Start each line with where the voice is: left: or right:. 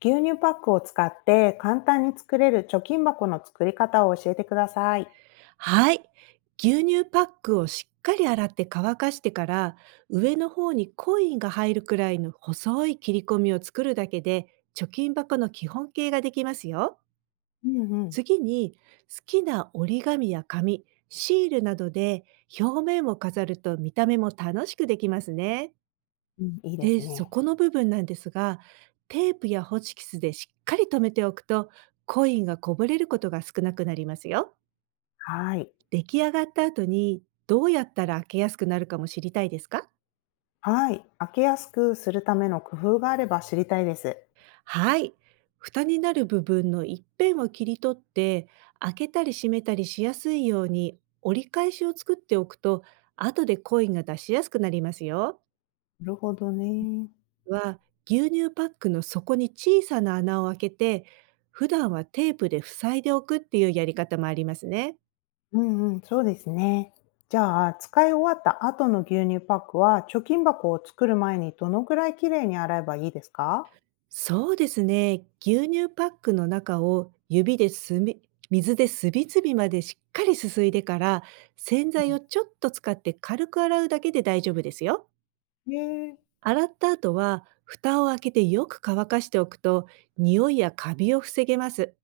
left: 牛乳パックを使って簡単に作れる貯金箱の作り方を教えてください。
right: はい。牛乳パックをしっかり洗って乾かしてから、上の方にコインが入るくらいの細い切り込みを作るだけで、貯金箱の基本形ができますよ。
left: うんうん。
right: 次に、好きな折り紙や紙、シールなどで表面を飾ると見た目も楽しくできますね。
left: うん、いいです
right: で、そ
left: ね。
right: この部分なんですが、テープやホチキスでしっかり留めておくと、コインがこぼれることが少なくなりますよ。
left: はい。
right: 出来上がった後に、どうやったら開けやすくなるかも知りたいですか？
left: はい。開けやすくするための工夫があれば知りたいです。
right: はい。蓋になる部分の一辺を切り取って、開けたり閉めたりしやすいように折り返しを作っておくと、後でコインが出しやすくなりますよ。
left: なるほどね。
right: は、牛乳パックの底に小さな穴を開けて、普段はテープで塞いでおくっていうやり方もありますね。
left: うんうん、そうですね。じゃあ、使い終わった後の牛乳パックは、貯金箱を作る前にどのくらいきれいに洗えばいいですか？
right: そうですね。牛乳パックの中を指ですみ水ですびつびまでしっかりすすいでから、洗剤
left: う
right: をちょっと使って軽く洗うだけで大丈夫ですよ。
left: ん、へえ。
right: 洗った後は、蓋を開けてよく乾かしておくと、匂いやカビを防げます。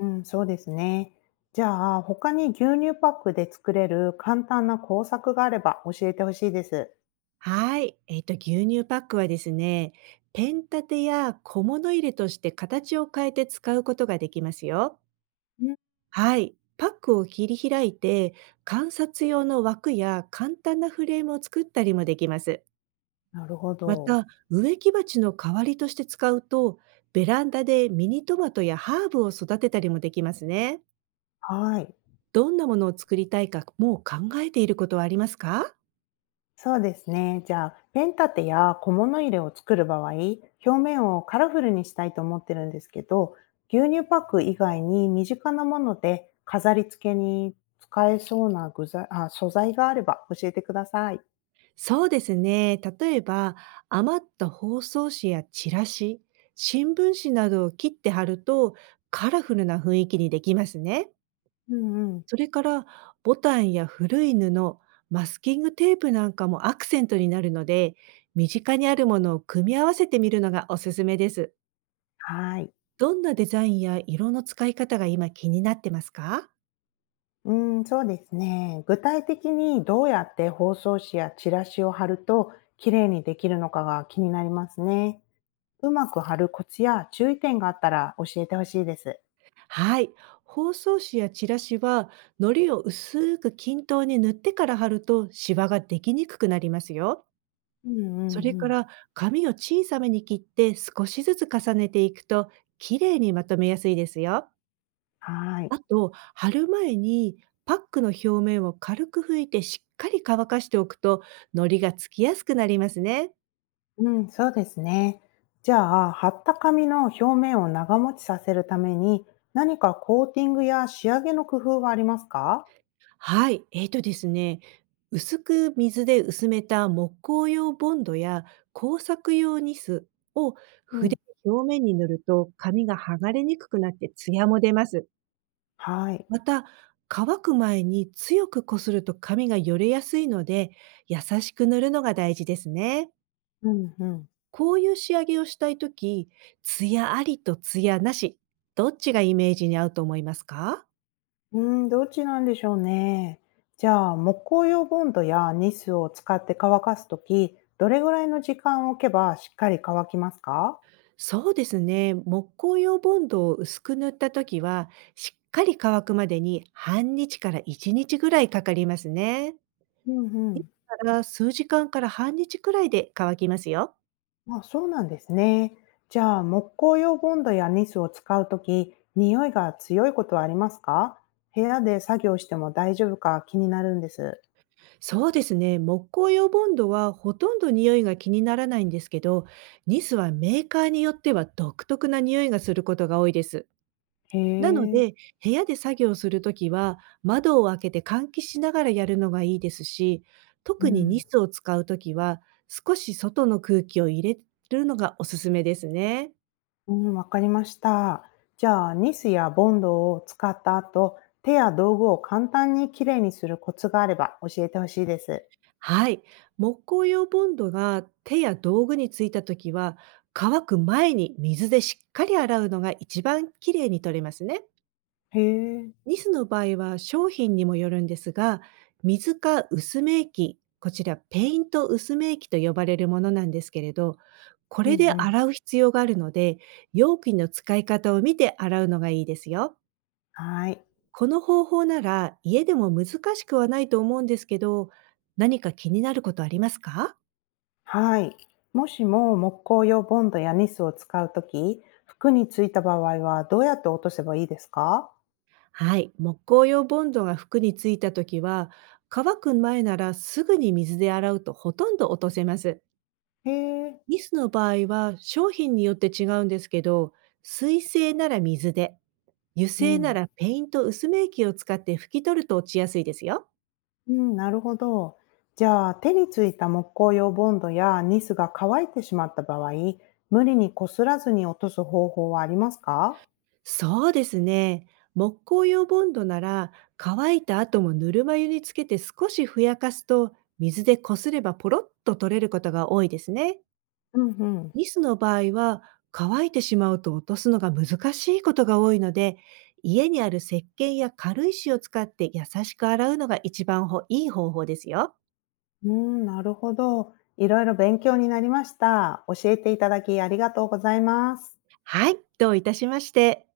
left: うん、そうですね。じゃあ、他に牛乳パックで作れる簡単な工作があれば教えてほしいです。
right: はい。牛乳パックはですね、ペン立てや小物入れとして形を変えて使うことができますよ。
left: うん、
right: はい。パックを切り開いて、観察用の枠や簡単なフレームを作ったりもできます。
left: なるほ
right: ま
left: ど。
right: た、植木鉢の代わりとして使うと、ベランダでミニトマトやハーブを育てたりもできますね。
left: はい。
right: どんなものを作りたいか、もう考えていることはありますか？
left: そうですね。じゃあ、ペン立てや小物入れを作る場合、表面をカラフルにしたいと思ってるんですけど、牛乳パック以外に身近なもので飾り付けに使えそうな具材あ素材があれば教えてください。
right: そうですね。例えば、余った包装紙やチラシ、新聞紙などを切って貼ると、カラフルな雰囲気にできますね。
left: うんうん。
right: それから、ボタンや古い布、マスキングテープなんかもアクセントになるので、身近にあるものを組み合わせてみるのがおすすめです。
left: はい。
right: どんなデザインや色の使い方が今気になってますか？
left: うん、そうですね。具体的にどうやって包装紙やチラシを貼ると綺麗にできるのかが気になりますね。うまく貼るコツや注意点があったら教えてほしいです。
right: はい。包装紙やチラシは、糊を薄く均等に塗ってから貼るとシワができにくくなりますよ。
left: うんうん
right: それ
left: う
right: か
left: ん。
right: ら、紙を小さめに切って少しずつ重ねていくと、綺麗にまとめやすいですよ。
left: はい。
right: あと、貼る前にパックの表面を軽く拭いてしっかり乾かしておくと、糊がつきやすくなりますね。
left: うん、そうですね。じゃあ、貼った紙の表面を長持ちさせるために何かコーティングや仕上げの工夫はありますか？
right: はい、ですね、薄く水で薄めた木工用ボンドや工作用ニスを
left: うん。
right: 筆の表面に塗ると、紙が剥がれにくくなって艶も出ます。
left: はい。
right: また、乾く前に強くこすると紙がよれやすいので、優しく塗るのが大事ですね。
left: うんうん。
right: こういう仕上げをしたいとき、ツヤありとツヤなし、どっちがイメージに合うと思いますか？
left: うーん、どっちなんでしょうね。じゃあ、木工用ボンドやニスを使って乾かすとき、どれぐらいの時間を置けばしっかり乾きますか？
right: そうですね。木工用ボンドを薄く塗ったときは、しっかり乾くまでに半日から1日ぐらいかかりますね。
left: うんう
right: いつ
left: ん。
right: から数時間から半日くらいで乾きますよ。
left: まあ、そうなんですね。じゃあ、木工用ボンドやニスを使うとき、匂いが強いことはありますか？部屋で作業しても大丈夫か気になるんです。
right: そうですね。木工用ボンドはほとんど匂いが気にならないんですけど、ニスはメーカーによっては独特な匂いがすることが多いです。
left: へ
right: なの
left: え。
right: で、部屋で作業するときは、窓を開けて換気しながらやるのがいいですし、
left: う
right: 特にニ
left: ん。
right: スを使うときは、少し外の空気を入れるのがおすすめですね。
left: うん、わかりました。じゃあ、ニスやボンドを使った後、手や道具を簡単にきれいにするコツがあれば教えてほしいです。
right: はい。木工用ボンドが手や道具についたときは、乾く前に水でしっかり洗うのが一番きれいに取れますね。
left: へえ。
right: ニスの場合は商品にもよるんですが、水か薄め液、こちらペイント薄め液と呼ばれるものなんですけれど、こ
left: う
right: れ
left: ん
right: で
left: うん。
right: 洗う必要があるので、容器の使い方を見て洗うのがいいですよ。
left: はい。
right: この方法なら家でも難しくはないと思うんですけど、何か気になることありますか？
left: はい。もしも木工用ボンドやニスを使うとき、服についた場合はどうやって落とせばいいですか？
right: はい、木工用ボンドが服についた時は、乾く前ならすぐに水で洗うとほとんど落とせます。
left: へえ。
right: リスの場合は商品によって違うんですけど、水性なら水で、油
left: う
right: 性な
left: ん。
right: らペイント薄め液を使って拭き取ると落ちやすいですよ。
left: うん、なるほど。じゃあ、手についた木工用ボンドやニスが乾いてしまった場合、無理にこすらずに落とす方法はありますか？
right: そうですね。木工用ボンドなら、乾いた後もぬるま湯につけて少しふやかすと、水でこすればポロッと取れることが多いですね。
left: うんうん。
right: リスの場合は、乾いてしまうと落とすのが難しいことが多いので、家にある石鹸や軽石を使って優しく洗うのが一番ほいい方法ですよ。
left: うん、なるほど。いろいろ勉強になりました。教えていただきありがとうございます。
right: はい、どういたしまして。